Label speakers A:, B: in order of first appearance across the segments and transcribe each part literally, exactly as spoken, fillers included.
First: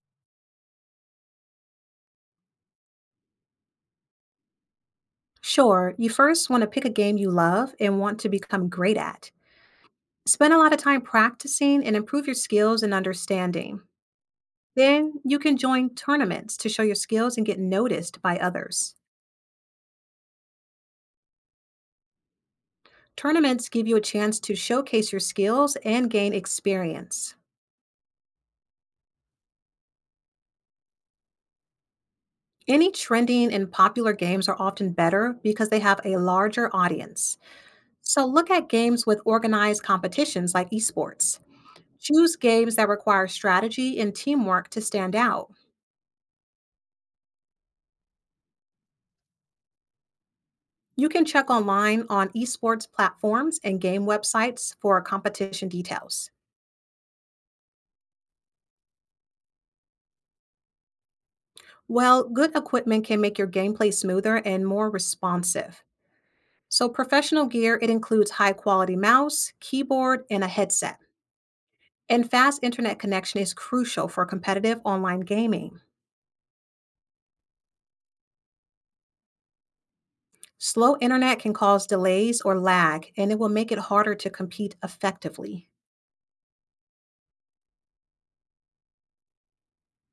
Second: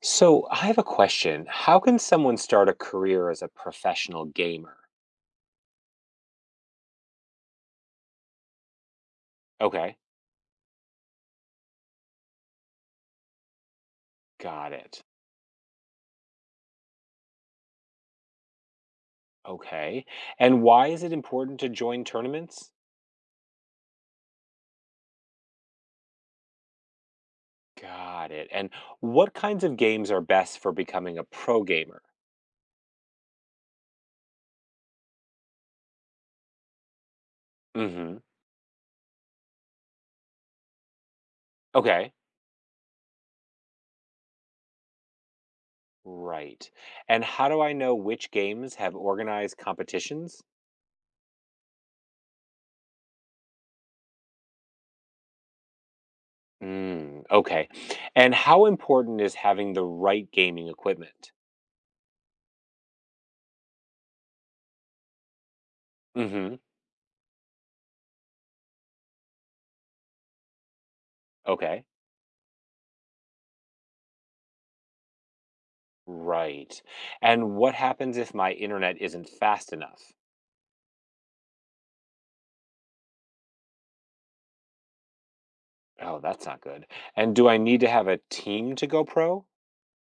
A: So I have a question. How can someone start a career as a professional gamer?
B: Sure, you first want to pick a game you love and want to become great at.
A: Okay,
B: Spend a lot of time practicing and improve your skills and understanding.
A: got it.
B: Then you can join tournaments to show your skills and get noticed by others.
A: Okay. And why is it important to join tournaments?
B: Tournaments give you a chance to showcase your skills and gain experience.
A: Got it. And what kinds of games are best for becoming a pro gamer?
B: Any trending and popular games are often better because they have a larger audience.
A: Mm-hmm.
B: So look at games with organized competitions like esports.
A: Okay.
B: Choose games that require strategy and teamwork to stand out.
A: Right. And how do I know which games have organized competitions?
B: You can check online on esports platforms and game websites for competition details.
A: Mm, okay. And how important is having the right gaming equipment?
B: Well, good equipment can make your gameplay smoother and more responsive.
A: Mm-hmm.
B: So, professional gear it includes high-quality mouse, keyboard, and a headset.
A: Okay.
B: And fast internet connection is crucial for competitive online gaming.
A: Right. And what happens if my internet isn't fast enough?
B: Slow internet can cause delays or lag, and it will make it harder to compete effectively.
A: Oh, that's not good. And do I need to have a team to go pro?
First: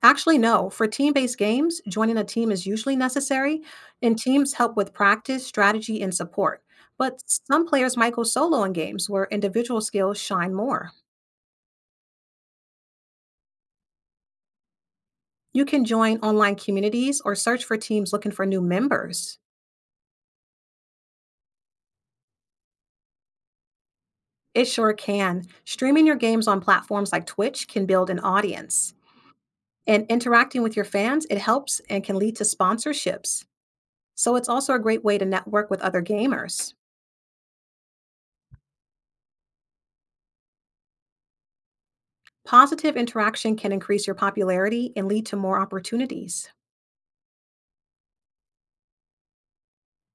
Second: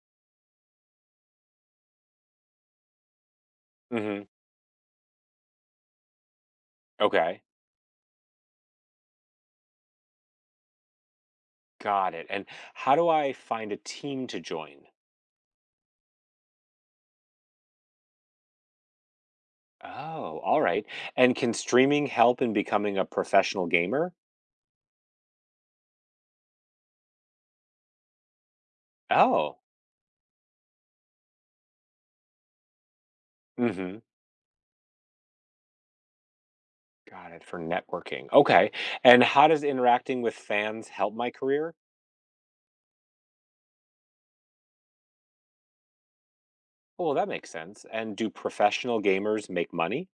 B: Actually, no. For team-based games, joining a team is usually necessary, and
A: Hmm.
B: teams help with practice, strategy, and support. But
A: Okay.
B: some players might go solo in games where individual skills shine more.
A: Got it. And how do I find a team to join?
B: You can join online communities or search for teams looking for new members.
A: Oh, all right. And can streaming help in becoming a professional gamer?
B: It sure can. Streaming your games on platforms like Twitch can build an audience.
A: Oh.
B: And interacting with your fans, it helps and can lead to sponsorships.
A: Hmm.
B: So it's also a great way to network with other gamers.
A: Got it. For networking. Okay. And how does interacting with fans help my career?
B: Positive interaction can increase your popularity and lead to more opportunities.
A: Oh, that makes sense. And do professional gamers make money?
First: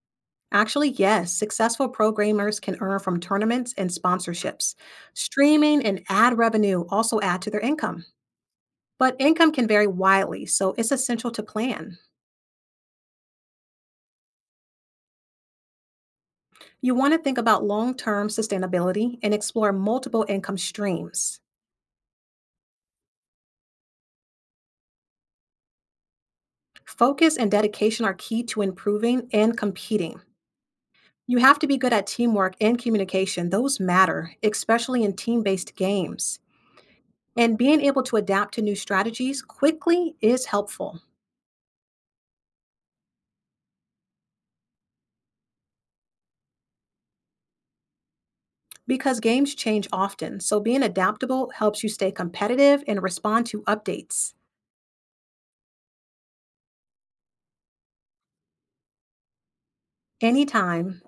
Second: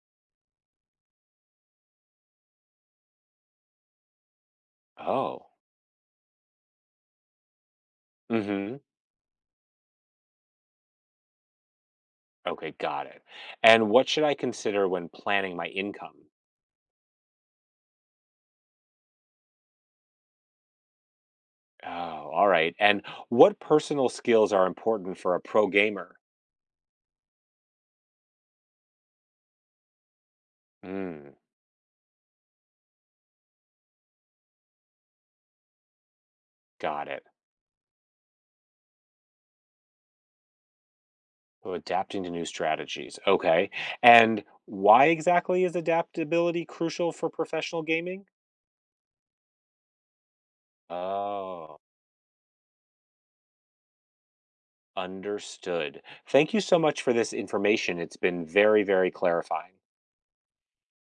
B: Actually, yes, successful programmers can earn from tournaments and sponsorships.
A: Oh.
B: Streaming and ad revenue also add to their income.
A: Hmm.
B: But income can vary widely, so it's essential to plan.
A: Okay, got it. And what should I consider when planning my income?
B: You want to think about long term sustainability and explore multiple income streams.
A: Oh, all right. And what personal skills are important for a pro gamer?
B: Focus and dedication are key to improving and competing.
A: Mm,
B: You have to be good at teamwork and communication, those matter, especially in team based games.
A: got it.
B: And being able to adapt to new strategies quickly is helpful
A: So adapting to new strategies. Okay. And why exactly is adaptability crucial for professional gaming?
B: because games change often. So being adaptable
A: Oh,
B: helps you stay competitive and respond to updates.
A: understood. Thank you so much for this information. It's been very, very clarifying.
B: Anytime.